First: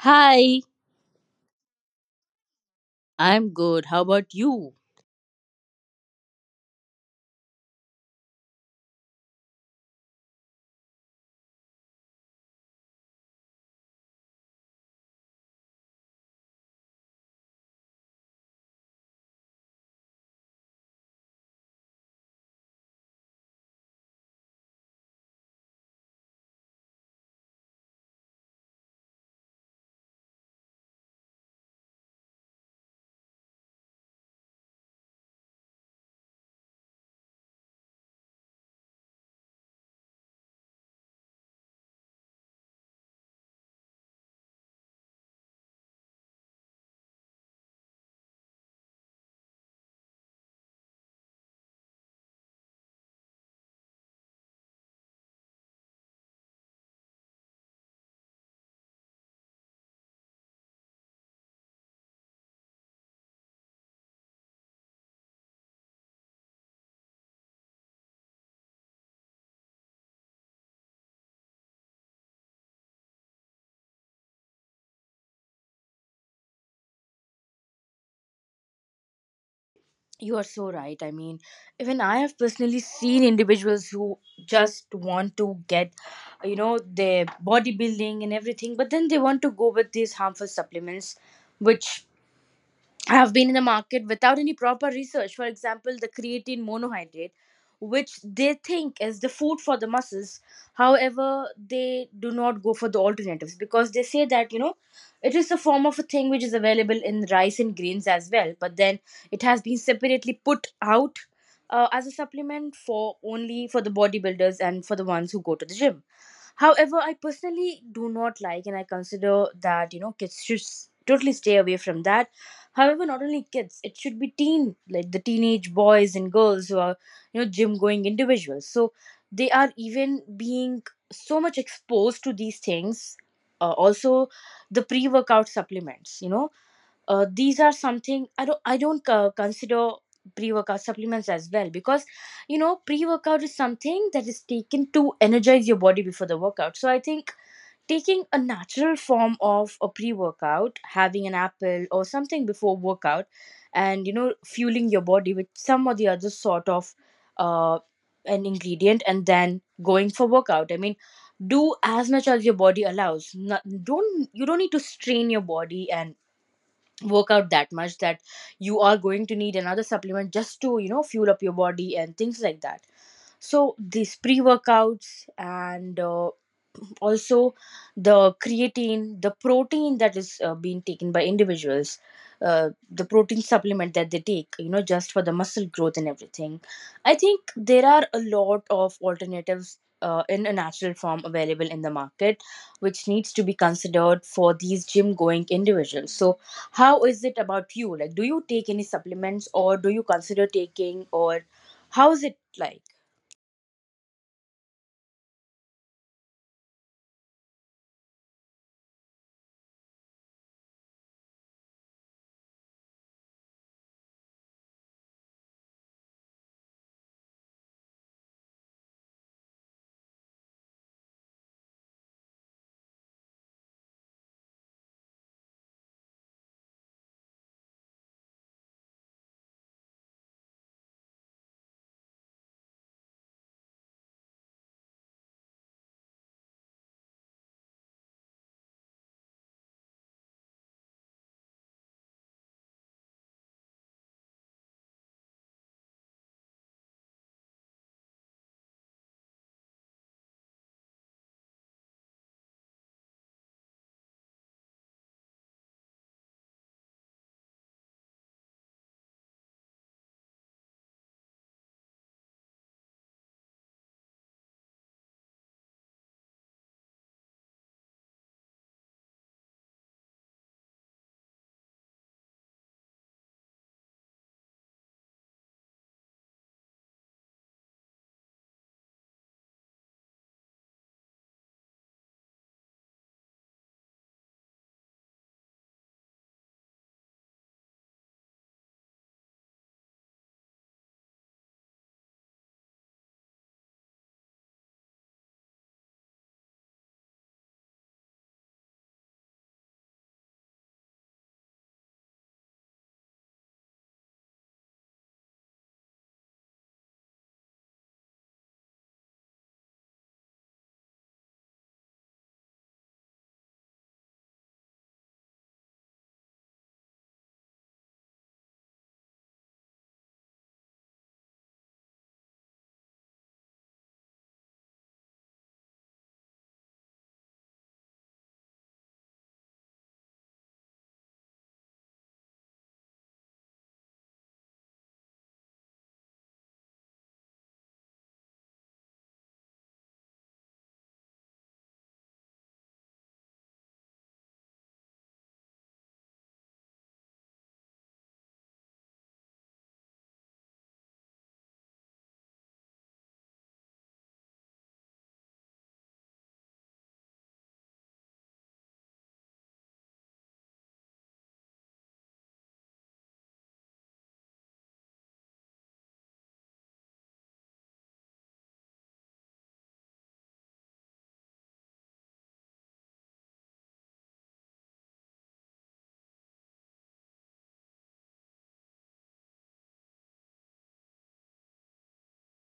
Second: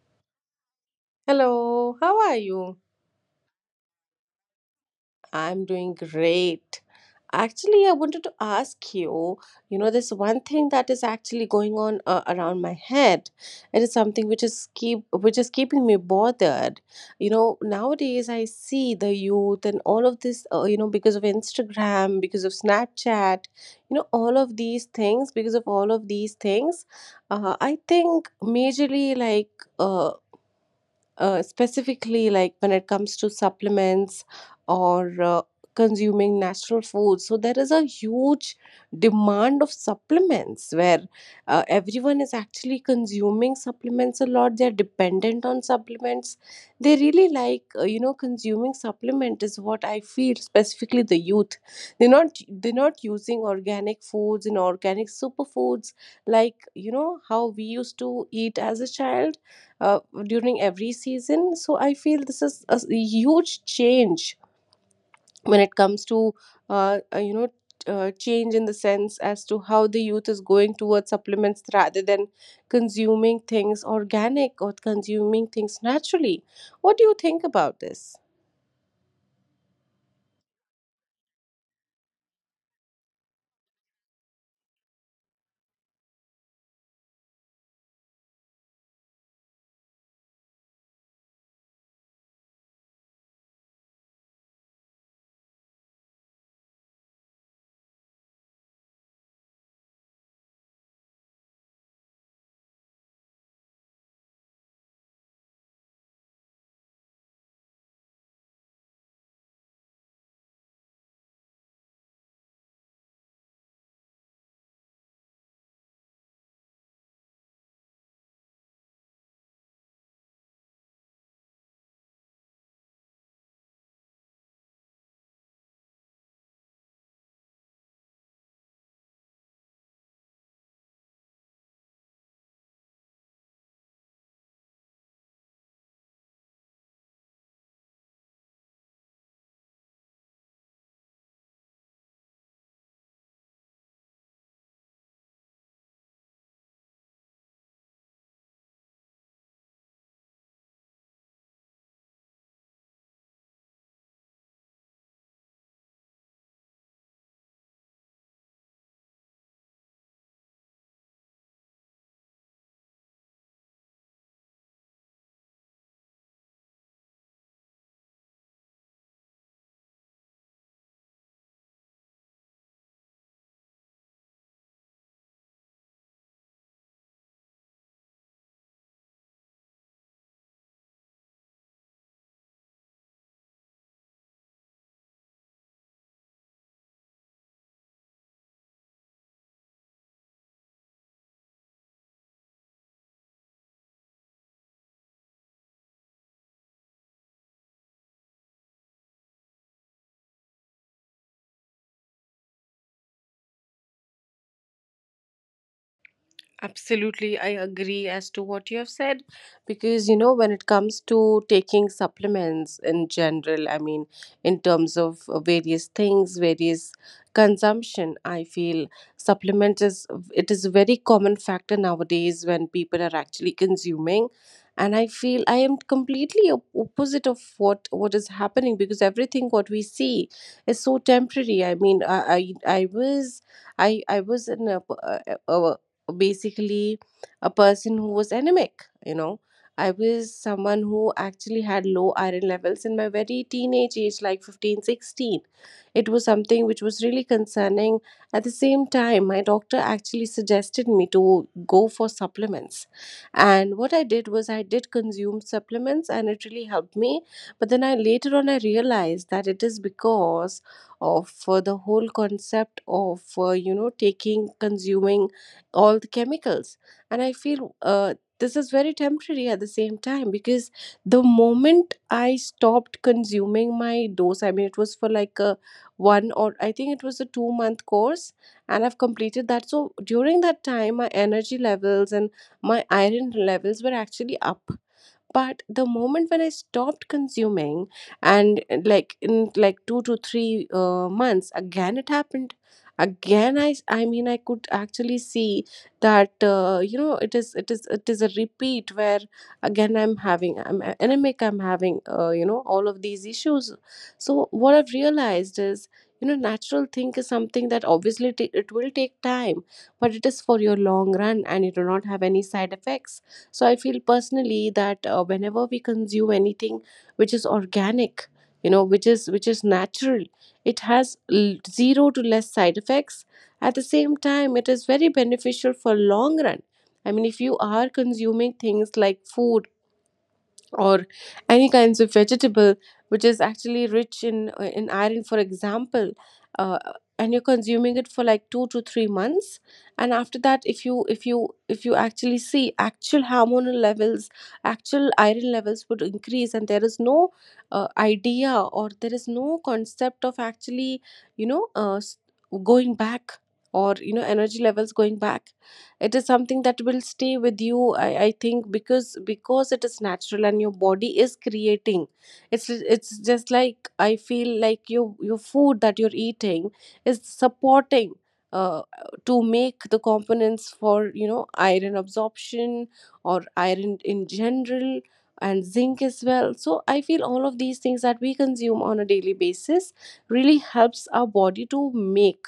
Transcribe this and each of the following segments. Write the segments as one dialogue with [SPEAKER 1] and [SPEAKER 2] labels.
[SPEAKER 1] Hi,
[SPEAKER 2] Hello, how are you?
[SPEAKER 1] I'm good. How about you?
[SPEAKER 2] I'm doing great. Actually, I wanted to ask you, you know, there's one thing that is actually going on around my head. It is something which is keeping me bothered. You know, nowadays I see the youth and all of this, you know, because of Instagram, because of Snapchat, you know, all of these things, I think majorly like uh, specifically like when it comes to supplements or consuming natural food, so there is a huge demand of supplements where everyone is actually consuming supplements a lot. They are dependent on supplements. They really like you know, consuming supplement is what I feel. Specifically, the youth, they're not using organic foods and organic superfoods, like you know how we used to eat as a child, uh, during every season. So I feel this is a huge change when it comes to uh, uh, you know change, in the sense as to how the youth is going towards supplements rather than consuming things organic or consuming things naturally. What do you think about this?
[SPEAKER 1] You are so right. I mean, even I have personally seen individuals who just want to get, you know, their bodybuilding and everything, but then they want to go with these harmful supplements, which have been in the market without any proper research. For example, the creatine monohydrate, which they think is the food for the muscles. However, they do not go for the alternatives because they say that, you know, it is a form of a thing which is available in rice and grains as well, but then it has been separately put out. As a supplement for only for the bodybuilders and for the ones who go to the gym. However, I personally do not like, and I consider that, you know, kids should totally stay away from that. However, not only kids, it should be teen, like the teenage boys and girls who are, you know, gym going individuals. So they are even being so much exposed to these things. Also, the pre-workout supplements. You know, these are something I don't consider pre-workout supplements as well, because, you know, pre-workout is something that is taken to energize your body before the workout. So I think taking a natural form of a pre-workout, having an apple or something before workout, and, you know, fueling your body with some or the other sort of uh, an ingredient, and then going for workout. I mean, do as much as your body allows. Not, don't you don't need to strain your body and work out that much that you are going to need another supplement just to, you know, fuel up your body and things like that. So these pre-workouts and also the creatine, the protein that is being taken by individuals, the protein supplement that they take, you know, just for the muscle growth and everything. I think there are a lot of alternatives in a natural form available in the market, which needs to be considered for these gym going individuals. So how is it about you? Like, do you take any supplements, or do you consider taking, or how is it like?
[SPEAKER 2] Absolutely, I agree as to what you have said, because you know, when it comes to taking supplements in general, I mean, in terms of various things, various consumption, I feel supplement is, it is a very common factor nowadays when people are actually consuming. And I feel I am completely opposite of what is happening, because everything what we see is so temporary. I mean, I was in a, basically a person who was anemic, you know. I was someone who actually had low iron levels in my very teenage age, like 15, 16. It was something which was really concerning. At the same time, my doctor actually suggested me to go for supplements, and what I did was I did consume supplements and it really helped me. But then I later on I realized that it is because of the whole concept of you know, taking, consuming all the chemicals. And I feel this is very temporary at the same time, because the moment I stopped consuming my dose, I mean, it was for like a one, or I think it was a 2 month course, and I've completed that. So during that time my energy levels and my iron levels were actually up, but the moment when I stopped consuming, and like in like 2 to 3 months, again it happened. I mean, I could actually see that you know, it is it is a repeat where again I'm having, anemic, I'm having you know, all of these issues. So what I've realized is, you know, natural thing is something that obviously it will take time, but it is for your long run and it will not have any side effects. So I feel personally that whenever we consume anything which is organic, you know, which is natural, it has zero to less side effects. At the same time, it is very beneficial for long run. I mean, if you are consuming things like food or any kinds of vegetable which is actually rich in iron for example, uh, and you're consuming it for like 2 to 3 months, and after that if you if you actually see, actual hormonal levels, actual iron levels would increase, and there is no idea, or there is no concept of actually, you know, going back, or you know, energy levels going back. It is something that will stay with you. I think, because it is natural and your body is creating. It's just like, I feel like, your food that you're eating is supporting, uh, to make the components for you know, iron absorption or iron in general, and zinc as well. So I feel all of these things that we consume on a daily basis really helps our body to make,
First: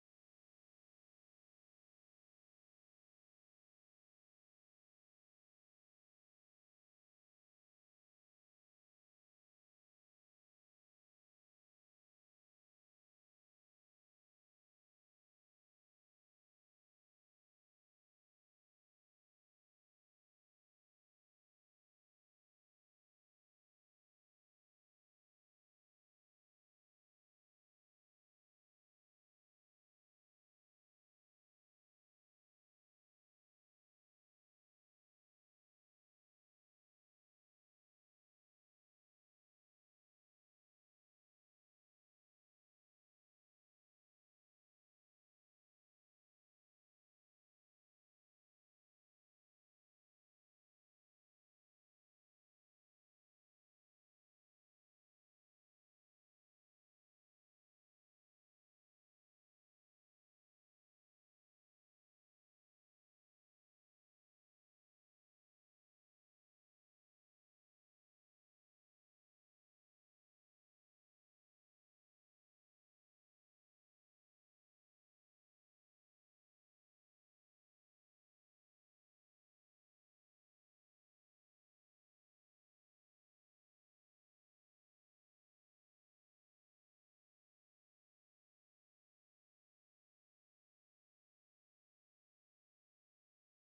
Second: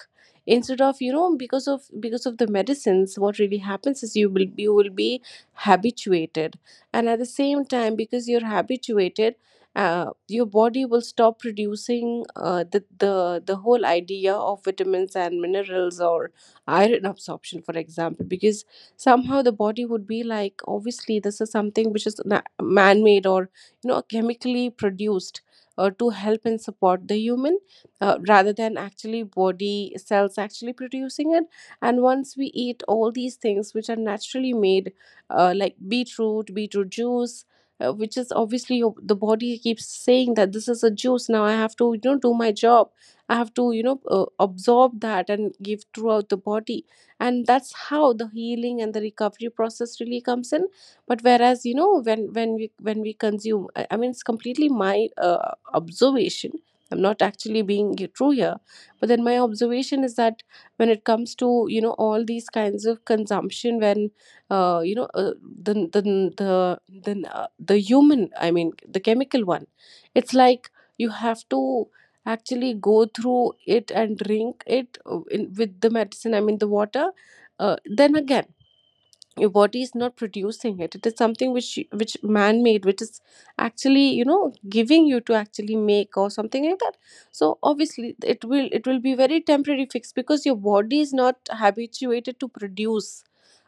[SPEAKER 2] instead of you know, because of the medicines. What really happens is, you will be habituated, and at the same time because you're habituated, your body will stop producing the whole idea of vitamins and minerals, or iron absorption for example, because somehow the body would be like, obviously this is something which is man-made, or you know, chemically produced, to help and support the human, rather than actually body cells actually producing it. And once we eat all these things which are naturally made, like beetroot juice, which is obviously the body keeps saying that this is a juice, now I have to you know do my job, I have to you know absorb that and give throughout the body, and that's how the healing and the recovery process really comes in. But whereas you know, when we consume, I mean it's completely my observation, I'm not actually being true here, but then my observation is that, when it comes to you know, all these kinds of consumption, when you know the the the the, uh, the human, I mean the chemical one, it's like, you have to actually go through it and drink it, with the medicine, I mean the water, then again your body is not producing it. It is something which which man made, which is actually you know, giving you to actually make or something like that. So obviously it will be very temporary fix, because your body is not habituated to produce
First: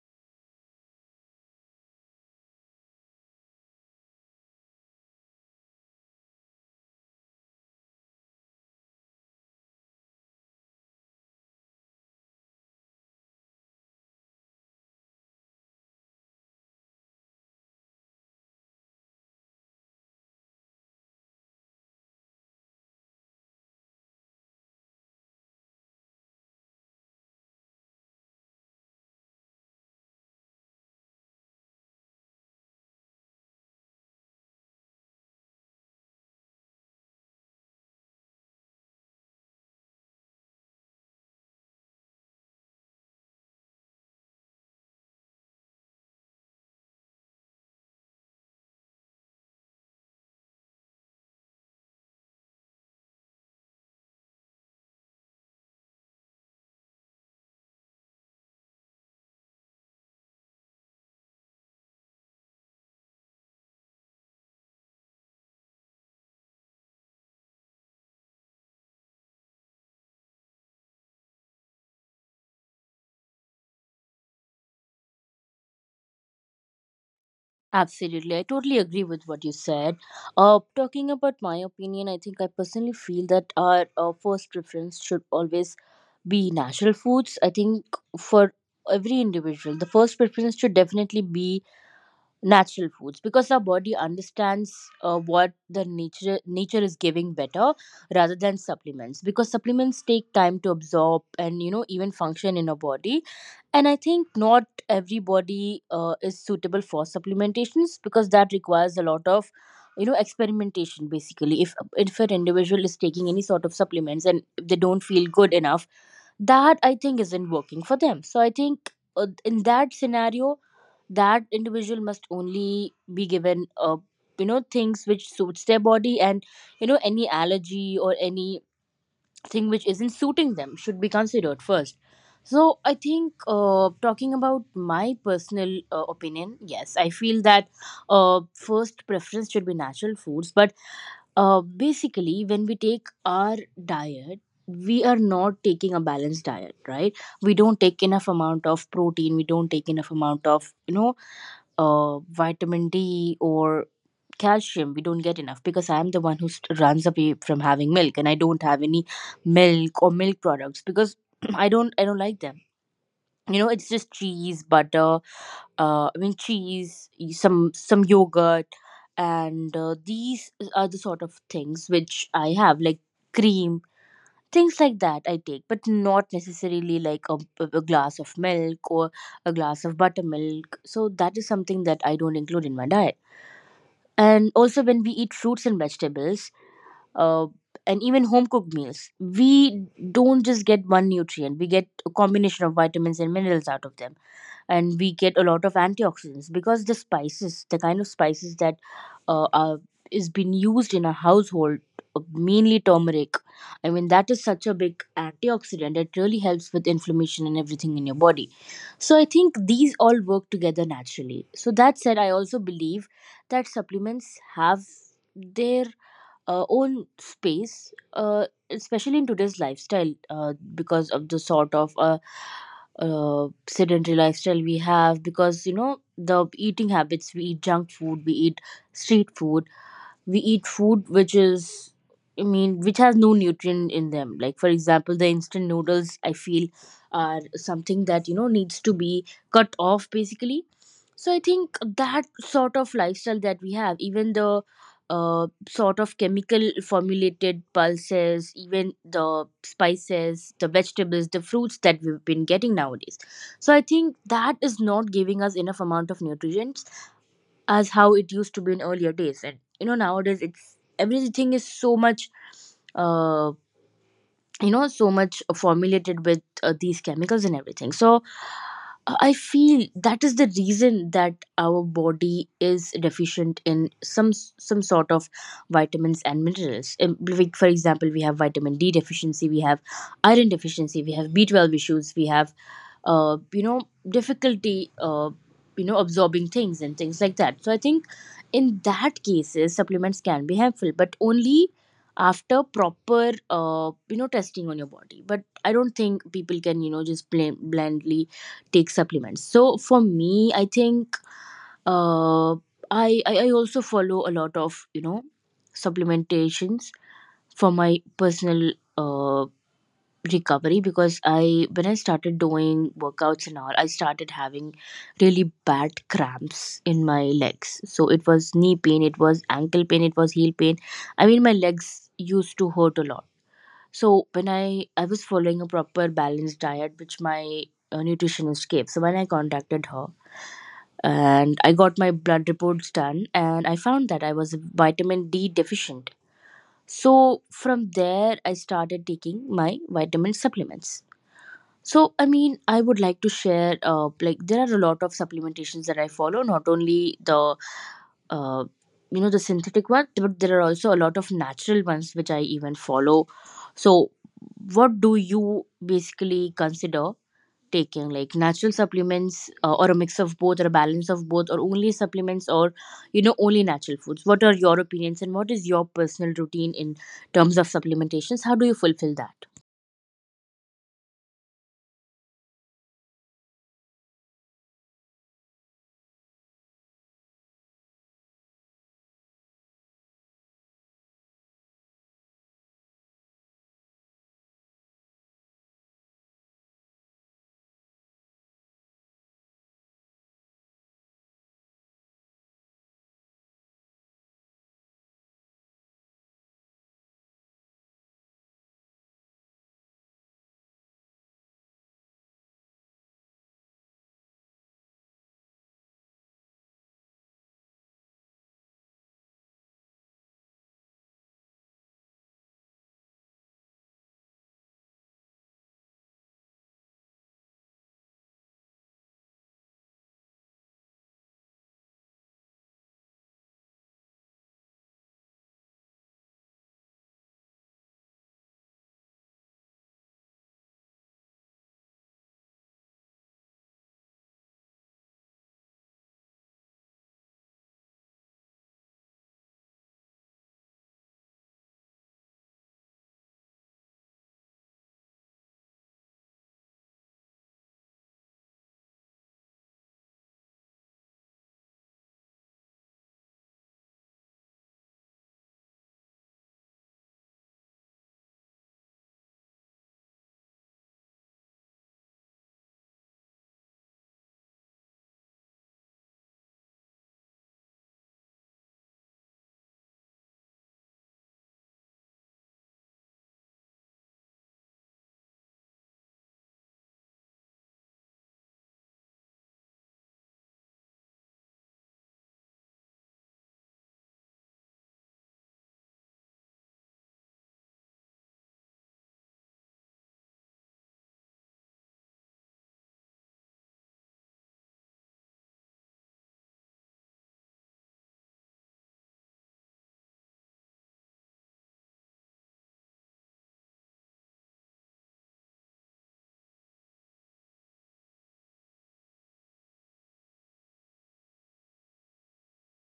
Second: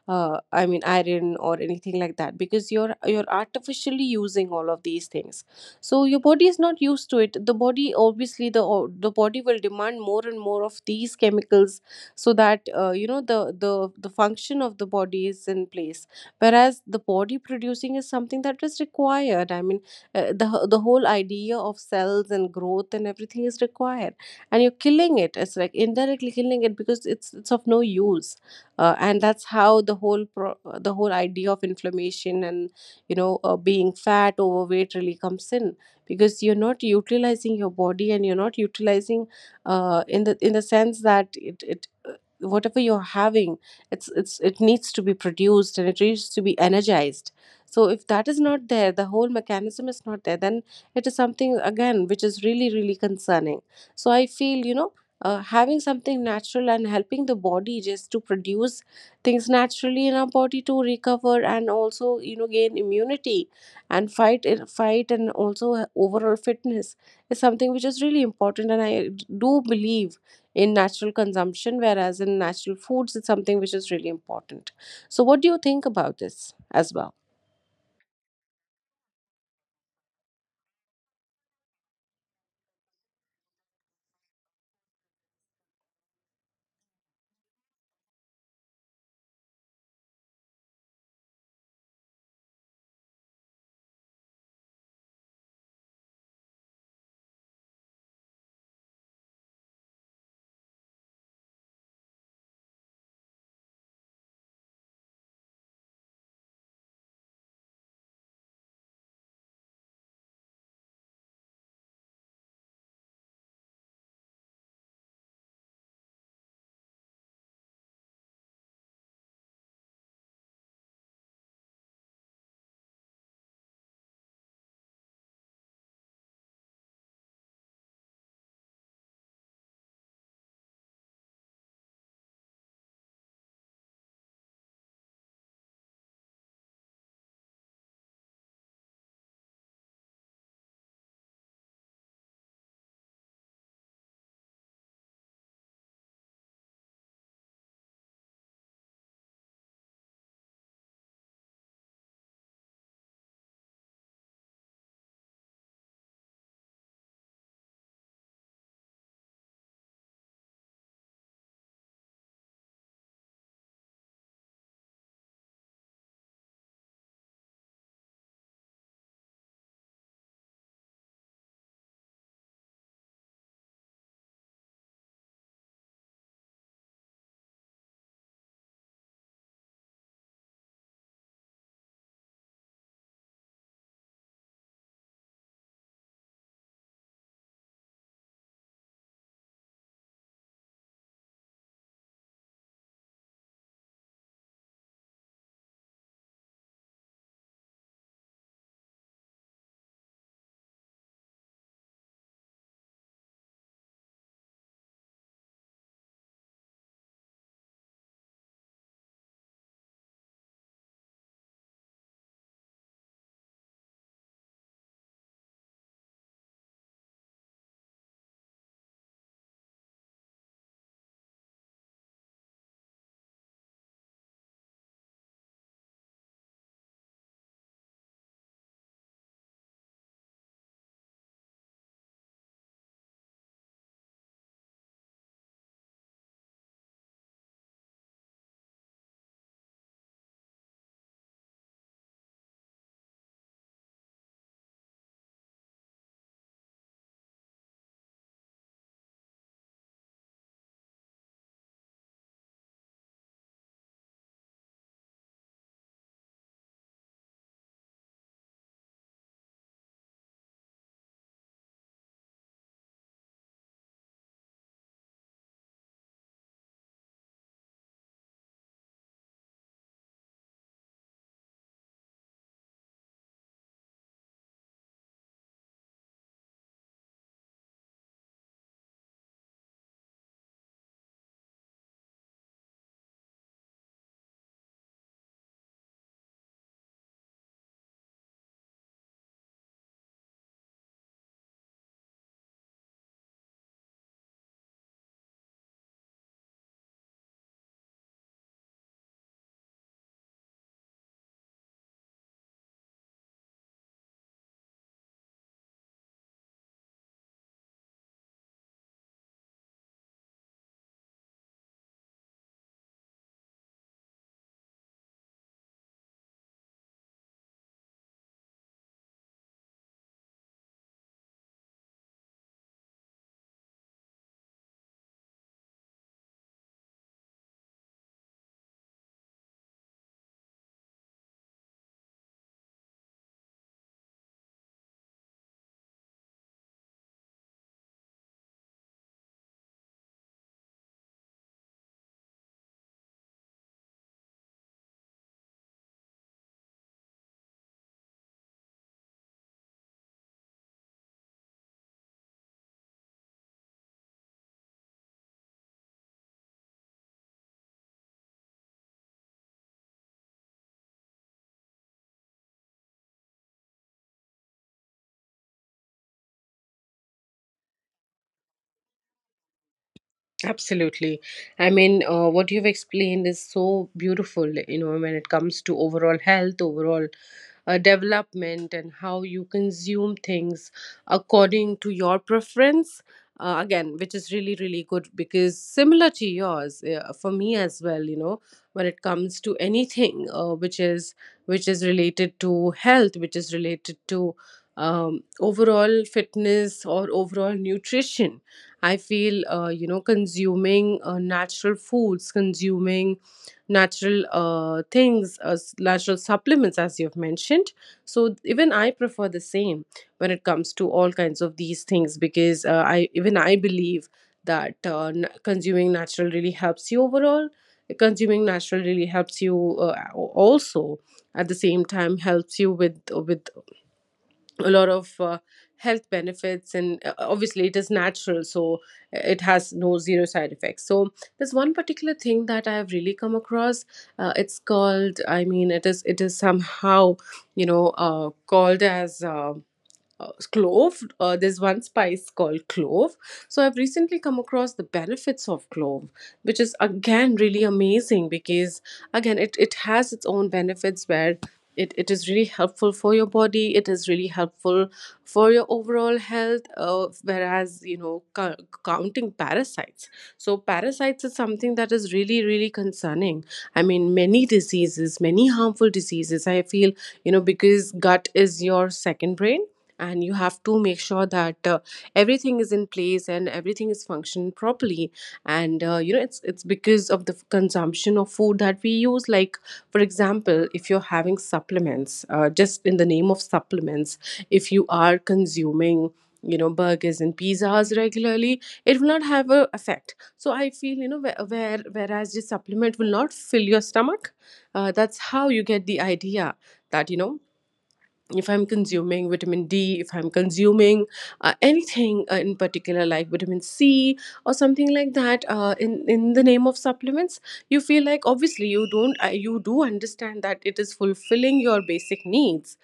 [SPEAKER 2] I mean iron or anything like that, because you're artificially using all of these things. So your body is not used to it. The body obviously, the body will demand more and more of these chemicals, so that you know, the function of the body is in place. Whereas the body producing is something that is required. I mean the whole idea of cells and growth and everything is required, and you're killing it. It's like indirectly killing it, because it's of no use. And that's how the whole idea of inflammation, and you know being fat, overweight really comes in, because you're not utilizing your body, and you're not utilizing, in the sense that, it whatever you're having, it needs to be produced and it needs to be energized. So if that is not there, the whole mechanism is not there, then it is something again which is really really concerning. So I feel you know, having something natural and helping the body just to produce things naturally in our body, to recover and also you know gain immunity and fight, and also overall fitness is something which is really important, and I do believe in natural consumption, whereas in natural foods, it's something which is really important. So, what do you think about this as well?
[SPEAKER 1] Absolutely. I totally agree with what you said. Talking about my opinion, I think I personally feel that our first preference should always be natural foods. I think for every individual, the first preference should definitely be natural foods, because our body understands what the nature is giving better rather than supplements, because supplements take time to absorb and, you know, even function in our body. And I think not everybody is suitable for supplementations, because that requires a lot of, you know, experimentation. Basically, if an individual is taking any sort of supplements and if they don't feel good enough, that I think isn't working for them. So I think, in that scenario, that individual must only be given, you know, things which suits their body, and, you know, any allergy or anything which isn't suiting them should be considered first. So I think, talking about my personal opinion, yes, I feel that, first preference should be natural foods. But, basically, when we take our diet, we are not taking a balanced diet, right? We don't take enough amount of protein, we don't take enough amount of, you know, vitamin D or calcium. We don't get enough, because I am the one who runs away from having milk, and I don't have any milk or milk products because I don't like them. You know, it's just cheese, butter, I mean cheese, some yogurt, and these are the sort of things which I have, like cream. Things like that I take, but not necessarily like a glass of milk or a glass of buttermilk. So that is something that I don't include in my diet. And also, when we eat fruits and vegetables, uh, and even home cooked meals, we don't just get one nutrient, we get a combination of vitamins and minerals out of them, and we get a lot of antioxidants, because the spices, the kind of spices that are is being used in a household, mainly turmeric. I mean, that is such a big antioxidant. It really helps with inflammation and everything in your body. So I think these all work together naturally. So that said, I also believe that supplements have their own space, especially in today's lifestyle, because of the sort of sedentary lifestyle we have. Because, you know, the eating habits, we eat junk food, we eat street food, we eat food which is, I mean, which has no nutrient in them, like, for example, the instant noodles, I feel, are something that, you know, needs to be cut off basically. So I think that sort of lifestyle that we have, even the sort of chemical formulated pulses, even the spices, the vegetables, the fruits that we've been getting nowadays. So I think that is not giving us enough amount of nutrients as how it used to be in earlier days. And, you know, nowadays, it's everything is so much uh, you know, so much formulated with these chemicals and everything. So I feel that is the reason that our body is deficient in some sort of vitamins and minerals. Like, for example, we have vitamin D deficiency, we have iron deficiency, we have B12 issues, we have, you know, difficulty, you know, absorbing things and things like that. So I think in that cases, supplements can be helpful, but only after proper, you know, testing on your body. But I don't think people can, you know, just plain, blindly take supplements. So for me, I think, uh, I also follow a lot of, you know, supplementations for my personal recovery, because I when I started doing workouts and all, I started having really bad cramps in my legs. So it was knee pain, it was ankle pain, it was heel pain. I mean, my legs used to hurt a lot. So when I was following a proper balanced diet which my nutritionist gave. So when I contacted her and I got my blood reports done, and I found that I was vitamin D deficient. So from there I started taking my vitamin supplements. So, I mean, I would like to share. Like, there are a lot of supplementations that I follow. Not only the, uh, you know, the synthetic ones, but there are also a lot of natural ones which I even follow. So, what do you basically consider taking? Like natural supplements, or a mix of both, or a balance of both, or only supplements, or, you know, only natural foods? What are your opinions, and what is your personal routine in terms of supplementations? How do you fulfill that?
[SPEAKER 2] Absolutely. I mean, what you've explained is so beautiful, you know, when it comes to overall health, overall development, and how you consume things according to your preference. Again, which is really, really good, because similar to yours, for me as well, you know, when it comes to anything which is related to health, which is related to overall fitness or overall nutrition, I feel, you know, consuming natural foods, consuming natural things, natural supplements, as you've mentioned. So even I prefer the same when it comes to all kinds of these things, because I believe that consuming natural really helps you overall. Consuming natural really helps you, also at the same time helps you with a lot of health benefits, and obviously it is natural, so it has no zero side effects. So there's one particular thing that I have really come across. It's called, I mean, it is somehow, called as clove. There's one spice called clove. So I've recently come across the benefits of clove, which is again really amazing, because again it has its own benefits, where it is really helpful for your body, it is really helpful for your overall health. Whereas, you know, counting parasites, so parasites is something that is really, really concerning. I mean, many diseases, many harmful diseases, I feel, you know, because gut is your second brain, and you have to make sure that everything is in place and everything is functioning properly. And you know, it's because of the consumption of food that we use. Like, for example, if you're having supplements, just in the name of supplements, if you are consuming, you know, burgers and pizzas regularly, it will not have a effect. So I feel, you know, whereas the supplement will not fill your stomach. That's how you get the idea that, you know, if I'm consuming vitamin d, if I'm consuming anything in particular like vitamin c or something like that, in the name of supplements, you feel like, obviously you don't, you do understand that it is fulfilling your basic needs,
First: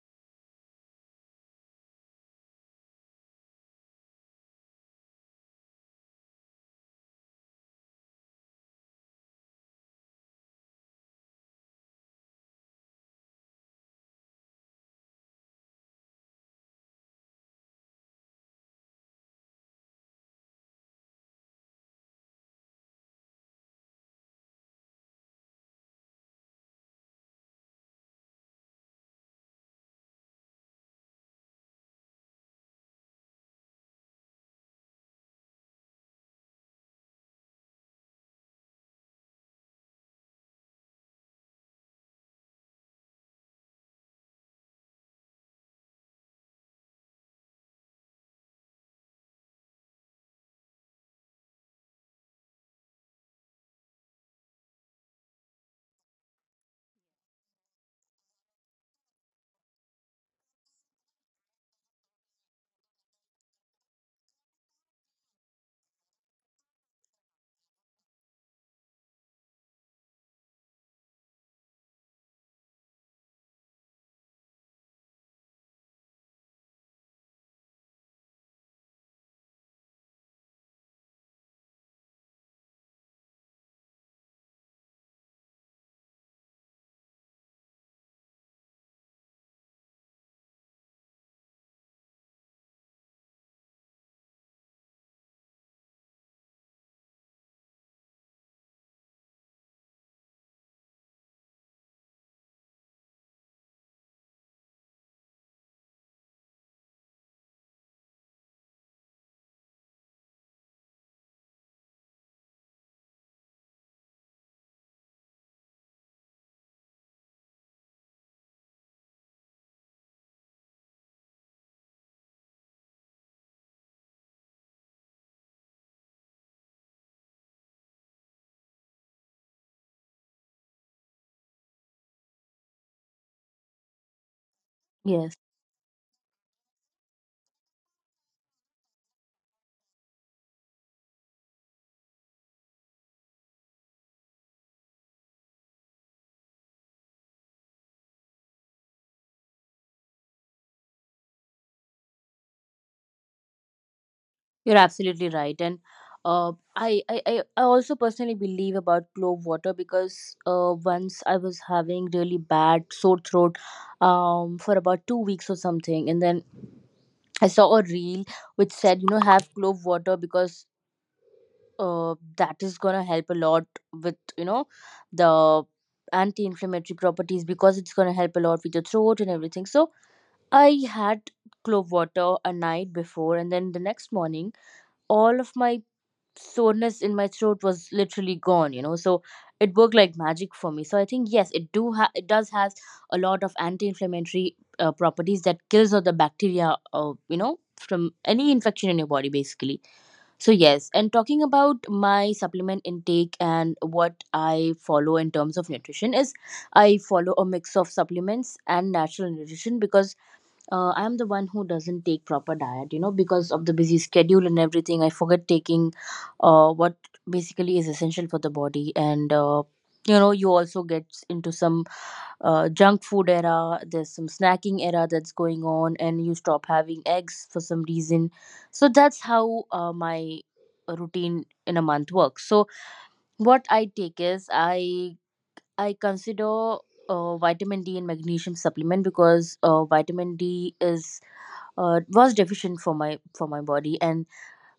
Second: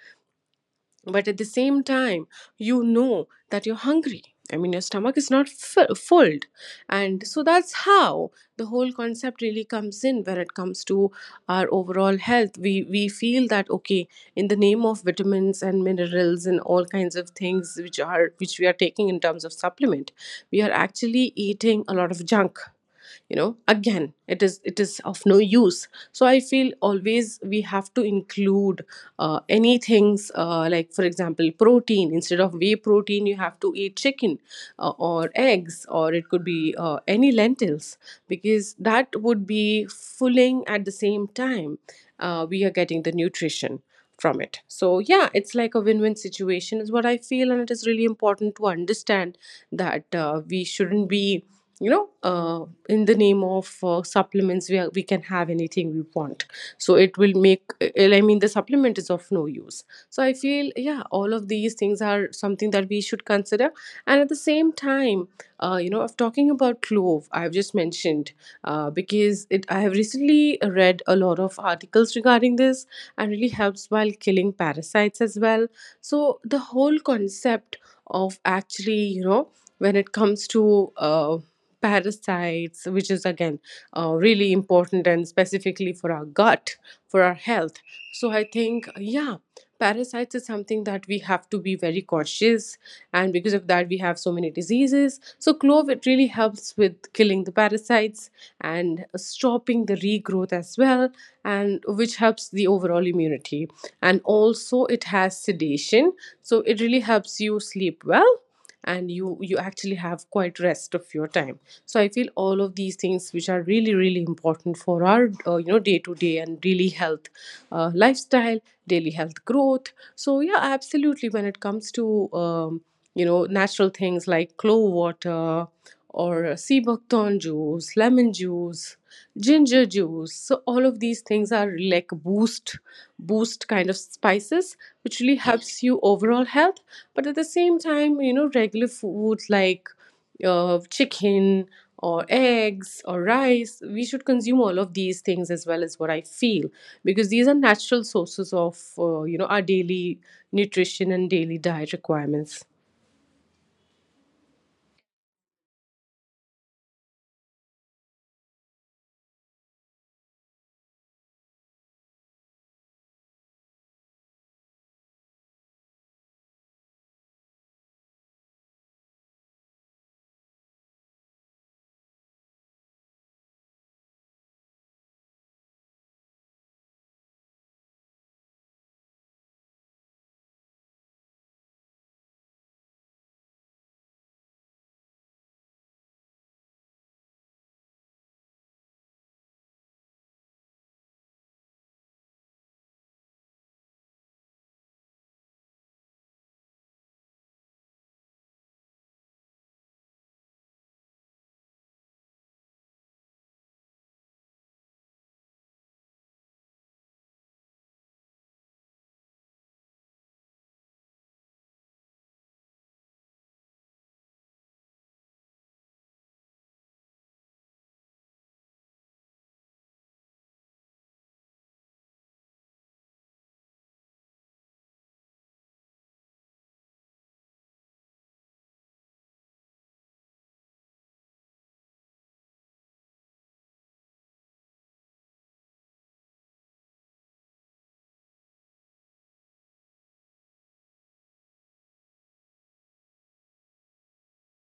[SPEAKER 2] but at the same time, you know that you're hungry. I mean, your stomach is not full. And so that's how the whole concept really comes in. When it comes to our overall health, we feel that, okay, in the name of vitamins and minerals and all kinds of things, which are, which we are taking in terms of supplement, we are actually eating a lot of junk. You know, again, it is of no use. So I feel, always we have to include any things, like for example protein, instead of whey protein, you have to eat chicken, or eggs, or it could be any lentils, because that would be fulfilling. At the same time, we are getting the nutrition from it. So yeah, it's like a win-win situation is what I feel, and it is really important to understand that we shouldn't be, in the name of supplements, we, are, we can have anything we want, so it will make I mean, the supplement is of no use. So I feel, yeah, all of these things are something that we should consider. And at the same time, you know, of talking about clove, I've just mentioned, because it, I have recently read a lot of articles regarding this, and really helps while killing parasites as well. So the whole concept of actually, you know, when it comes to parasites, which is again really important, and specifically for our gut, for our health. So I think, yeah, parasites is something that we have to be very cautious, and because of that, we have so many diseases. So clove, it really helps with killing the parasites and stopping the regrowth as well, and which helps the overall immunity. And also, it has sedation, so it really helps you sleep well, and you actually have quite rest of your time. So I feel all of these things, which are really, really important for our, you know, day to day and daily health, lifestyle, daily health growth. So yeah, absolutely, when it comes to you know, natural things like clove water or sea buckthorn juice, lemon juice, ginger juice, so all of these things are like boost, kind of spices, which
[SPEAKER 1] Yes.
[SPEAKER 2] really helps you overall health. But at the same time, you know, regular food like chicken or eggs or rice, we should consume all of these things as well, as what I feel, because these are natural sources of you know, our daily nutrition and daily diet requirements.
[SPEAKER 1] You're absolutely right, and uh, I also personally believe about clove water, because once I was having really bad sore throat, for about 2 weeks or something, and then I saw a reel which said, you know, have clove water, because that is gonna help a lot with, you know, the anti-inflammatory properties, because it's gonna help a lot with your throat and everything. So I had clove water a night before, and then the next morning, all of my soreness in my throat was literally gone. So it worked like magic for me. So I think, yes, it does has a lot of anti-inflammatory properties that kills all the bacteria, from any infection in your body, basically. So yes. And talking about my supplement intake and what I follow in terms of nutrition is, I follow a mix of supplements and natural nutrition, because I'm the one who doesn't take proper diet because of the busy schedule, and everything I forget taking what basically is essential for the body. And you also get into some junk food era. There's some snacking era that's going on, and you stop having eggs for some reason. So that's how my routine in a month works. So what I take is, I consider vitamin D and magnesium supplement, because vitamin D is, was deficient for my body. And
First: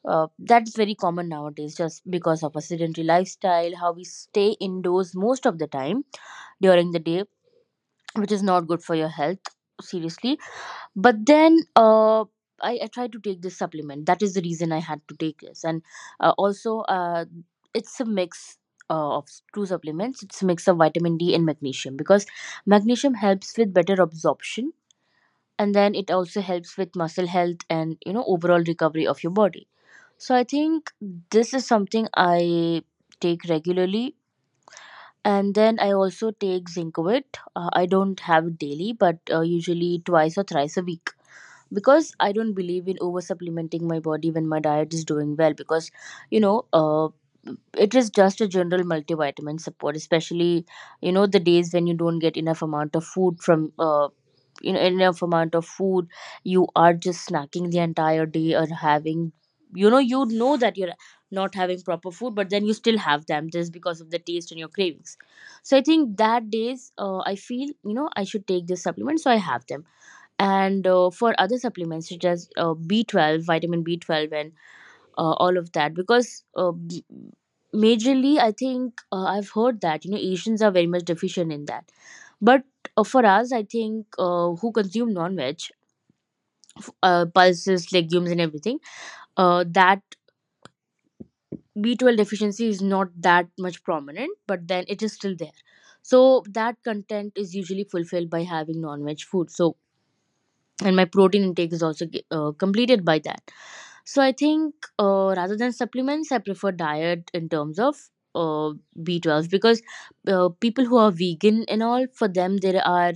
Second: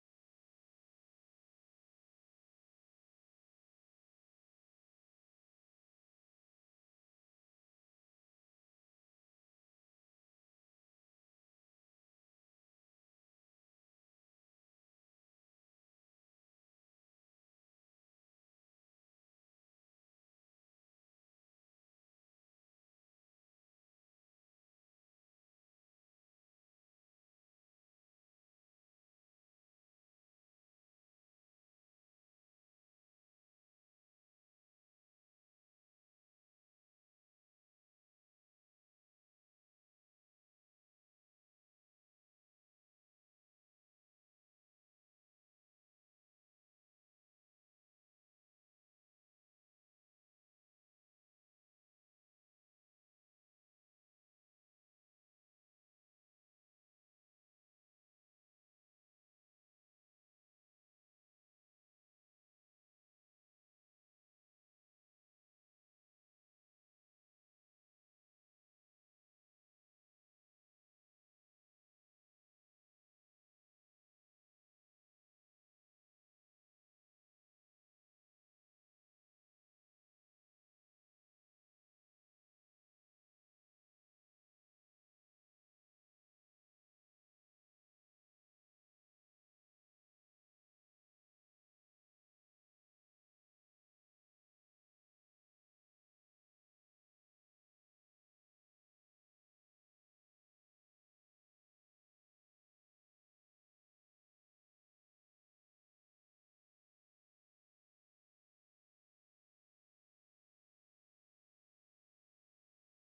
[SPEAKER 1] that's very common nowadays, just because of a sedentary lifestyle, how we stay indoors most of the time during the day, which is not good for your health, seriously. But then I tried to take this supplement. That is the reason I had to take this. And also it's a mix of two supplements. It's a mix of vitamin D and magnesium, because magnesium helps with better absorption, and then it also helps with muscle health and, you know, overall recovery of your body. So I think this is something I take regularly. And then I also take zincovit. I don't have it daily, but usually twice or thrice a week, because I don't believe in over supplementing my body when my diet is doing well. Because, you know uh, it is just a general multivitamin support, especially, you know, the days when you don't get enough amount of food from, enough amount of food. You are just snacking the entire day or having. You know that you're not having proper food, but then you still have them just because of the taste and your cravings. So I think that days, I feel, I should take this supplement, so I have them. And for other supplements such as B12, vitamin B12 and all of that, because majorly, I think, I've heard that, Asians are very much deficient in that. But for us, I think, who consume non-veg, pulses, legumes and everything, that B12 deficiency is not that much prominent, but then it is still there. So that content is usually fulfilled by having non-veg food. So, and my protein intake is also completed by that. So I think, rather than supplements, I prefer diet in terms of uh, B12, because people who are vegan and all, for them, there are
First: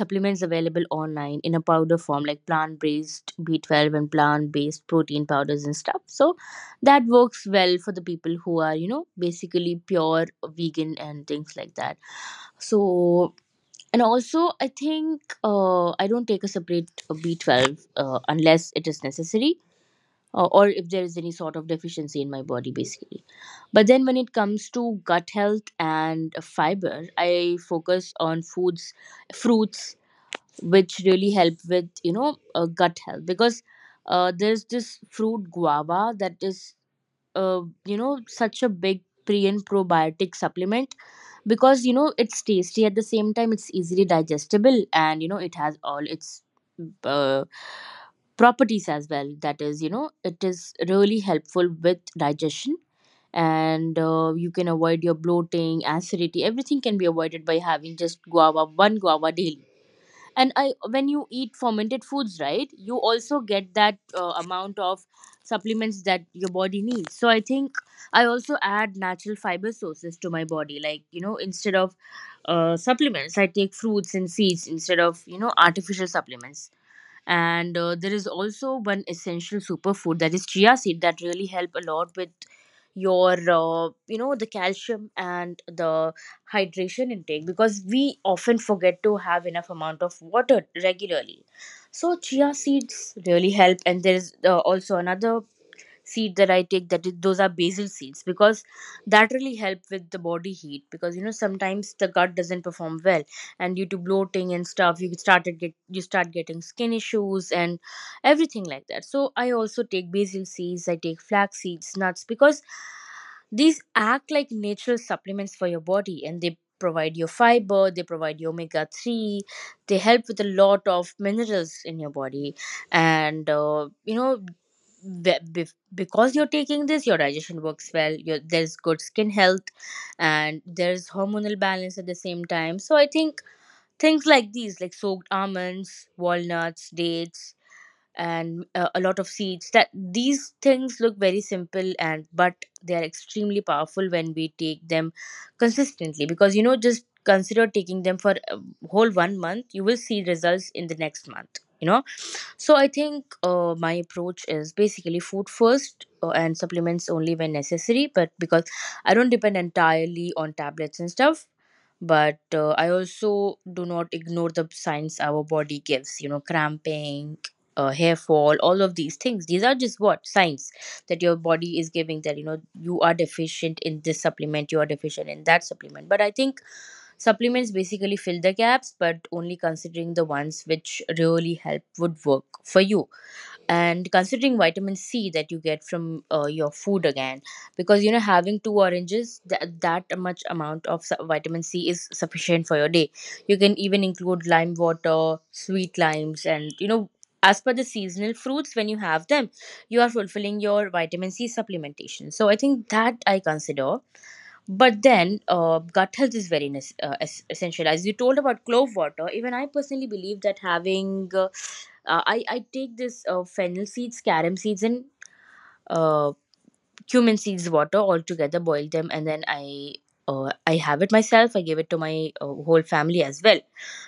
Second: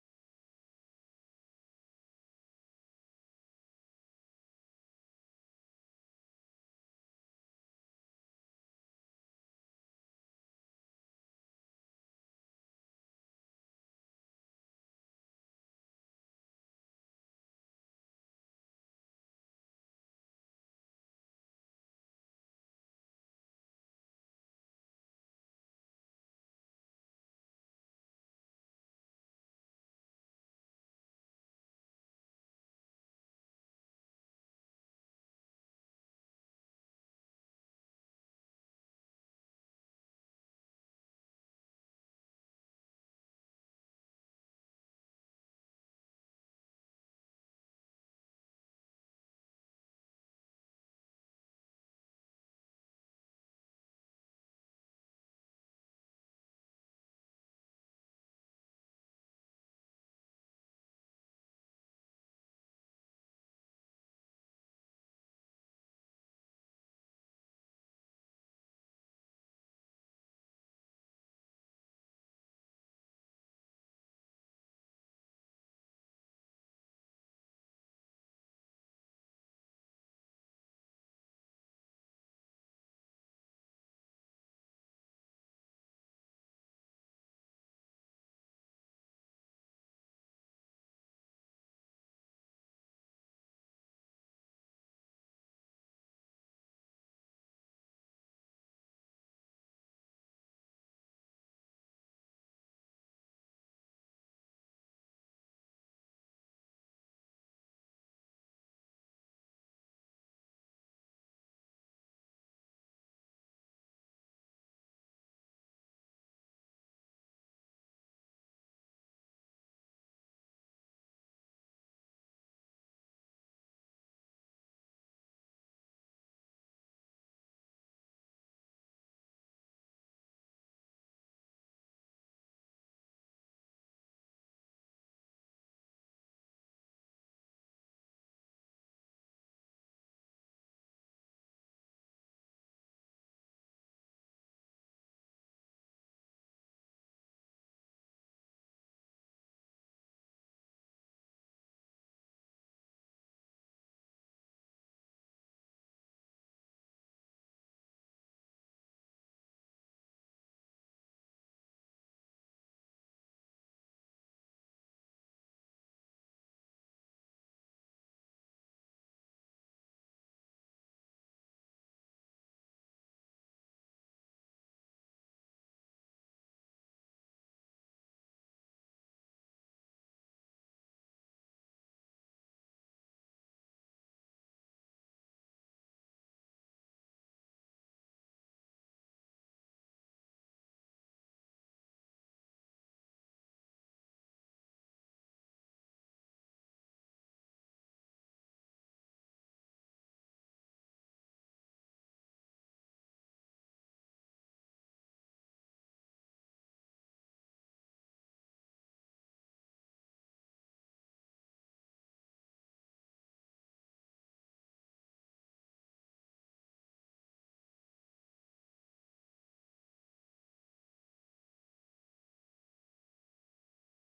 [SPEAKER 1] supplements available online in a powder form, like plant based B12 and plant based protein powders and stuff. So that works well for the people who are, basically pure vegan and things like that. So, and also, I think, I don't take a separate B12 unless it is necessary, or if there is any sort of deficiency in my body, basically. But then, when it comes to gut health and fiber, I focus on foods, fruits, which really help with, gut health, because there's this fruit guava that is, such a big pre and probiotic supplement, because, it's tasty. At the same time, it's easily digestible, and, it has all its uh, properties as well. That is, it is really helpful with digestion. And you can avoid your bloating, acidity. Everything can be avoided by having just guava, one guava daily. And when you eat fermented foods, right, you also get that amount of supplements that your body needs. So I think I also add natural fiber sources to my body, like, instead of supplements, I take fruits and seeds, instead of, artificial supplements. And there is also one essential superfood, that is chia seed, that really help a lot with your, the calcium and the hydration intake, because we often forget to have enough amount of water regularly. So chia seeds really help. And there is, also another seed that I take, those are basil seeds, because that really help with the body heat, because, you know, sometimes the gut doesn't perform well, and due to bloating and stuff, you start getting skin issues and everything like that. So I also take basil seeds, I take flax seeds, nuts, because these act like natural supplements for your body, and they provide your fiber, they provide your omega 3, they help with a lot of minerals in your body. And be- because you're taking this, your digestion works well, there's good skin health, and there's hormonal balance at the same time. So I think things like these, like soaked almonds, walnuts, dates, and a lot of seeds, that these things look very simple and, but they are extremely powerful when we take them consistently. Because, just consider taking them for a whole one month you will see results in the next month. So I think, my approach is basically food first, and supplements only when necessary. But because I don't depend entirely on tablets and stuff, but I also do not ignore the signs our body gives, cramping, hair fall, all of these things. These are just what, signs that your body is giving, that, you are deficient in this supplement, you are deficient in that supplement. But I think supplements basically fill the gaps, but only considering the ones which really help would work for you. And considering vitamin C, that you get from your food again, because, having two oranges, that much amount of vitamin C is sufficient for your day. You can even include lime water, sweet limes, and, as per the seasonal fruits, when you have them, you are fulfilling your vitamin C supplementation. So I think that I consider. But then, gut health is very essential. As you told about clove water, even I personally believe that having, I take this, fennel seeds, carom seeds, and uh, cumin seeds water all together, boil them, and then I have it myself. I give it to my whole family as well,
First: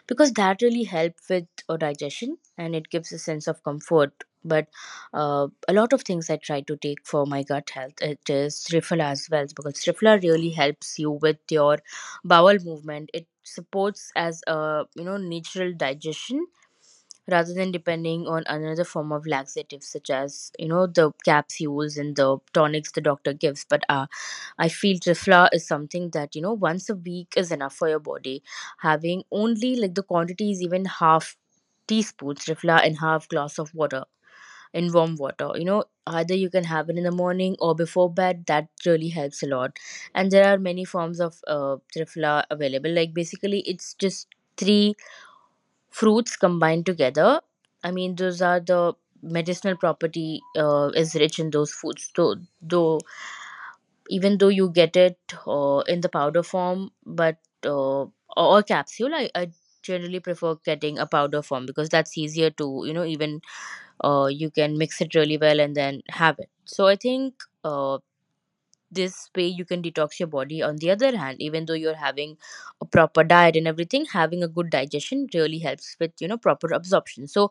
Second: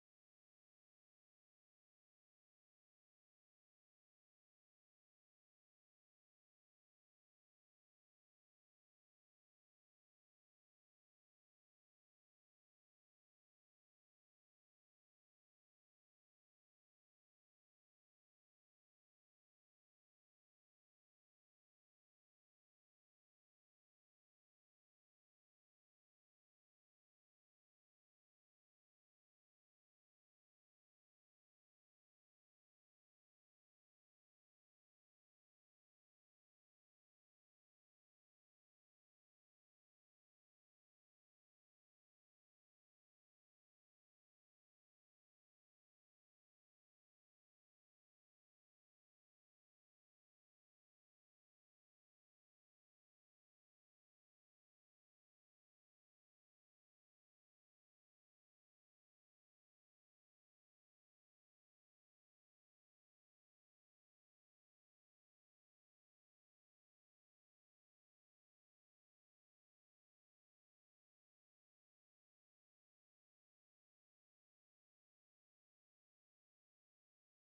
[SPEAKER 1] because that really helps with digestion, and it gives a sense of comfort. But a lot of things I try to take for my gut health. It is Trifla as well, because Trifla really helps you with your bowel movement. It supports as a, natural digestion, rather than depending on another form of laxatives, such as, the capsules and the tonics the doctor gives. But I feel trifla is something that, once a week is enough for your body, having only like the quantity is even half teaspoons trifla and half glass of water, in warm water, either you can have it in the morning or before bed. That really helps a lot. And there are many forms of trifla available, like, basically, it's just three fruits combined together. I mean, those are the medicinal property is rich in those foods. Though Even though you get it in the powder form, but uh, or capsule, I generally prefer getting a powder form, because that's easier to, you know even you can mix it really well and then have it. So I think. Uh, this way you can detox your body. On the other hand, even though you're having a proper diet and everything, having a good digestion really helps with, proper absorption. So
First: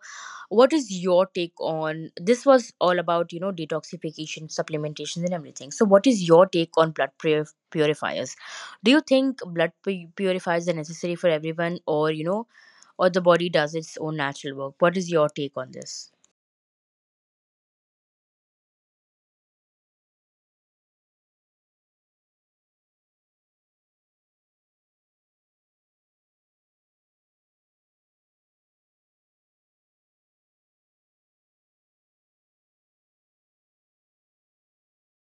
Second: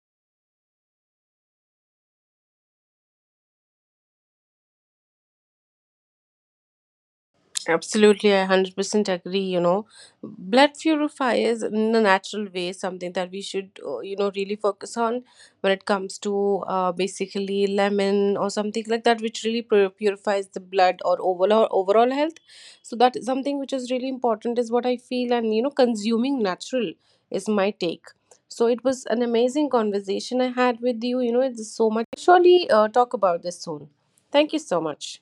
[SPEAKER 1] what is your take on this? Was all about, detoxification, supplementations, and everything. So what is your take on blood
[SPEAKER 2] Absolutely,
[SPEAKER 1] purifiers?
[SPEAKER 2] I
[SPEAKER 1] Do you
[SPEAKER 2] 100%
[SPEAKER 1] think
[SPEAKER 2] agree. You
[SPEAKER 1] blood
[SPEAKER 2] know,
[SPEAKER 1] purifiers
[SPEAKER 2] blood
[SPEAKER 1] are necessary for
[SPEAKER 2] purifiers
[SPEAKER 1] everyone,
[SPEAKER 2] in a
[SPEAKER 1] or you know
[SPEAKER 2] natural way,
[SPEAKER 1] or
[SPEAKER 2] something
[SPEAKER 1] the
[SPEAKER 2] that we
[SPEAKER 1] body does
[SPEAKER 2] should,
[SPEAKER 1] its
[SPEAKER 2] you
[SPEAKER 1] own
[SPEAKER 2] know,
[SPEAKER 1] natural
[SPEAKER 2] really
[SPEAKER 1] work?
[SPEAKER 2] focus
[SPEAKER 1] What is
[SPEAKER 2] on
[SPEAKER 1] your take on
[SPEAKER 2] when it
[SPEAKER 1] this?
[SPEAKER 2] comes to basically lemon or something like that, which really purifies the blood, or overall, overall health. So that is something which is really important, is what I feel. And you know, consuming natural is my take. So, it was an amazing conversation I had with you. You know, it's so much. Surely talk about this soon. Thank you so much.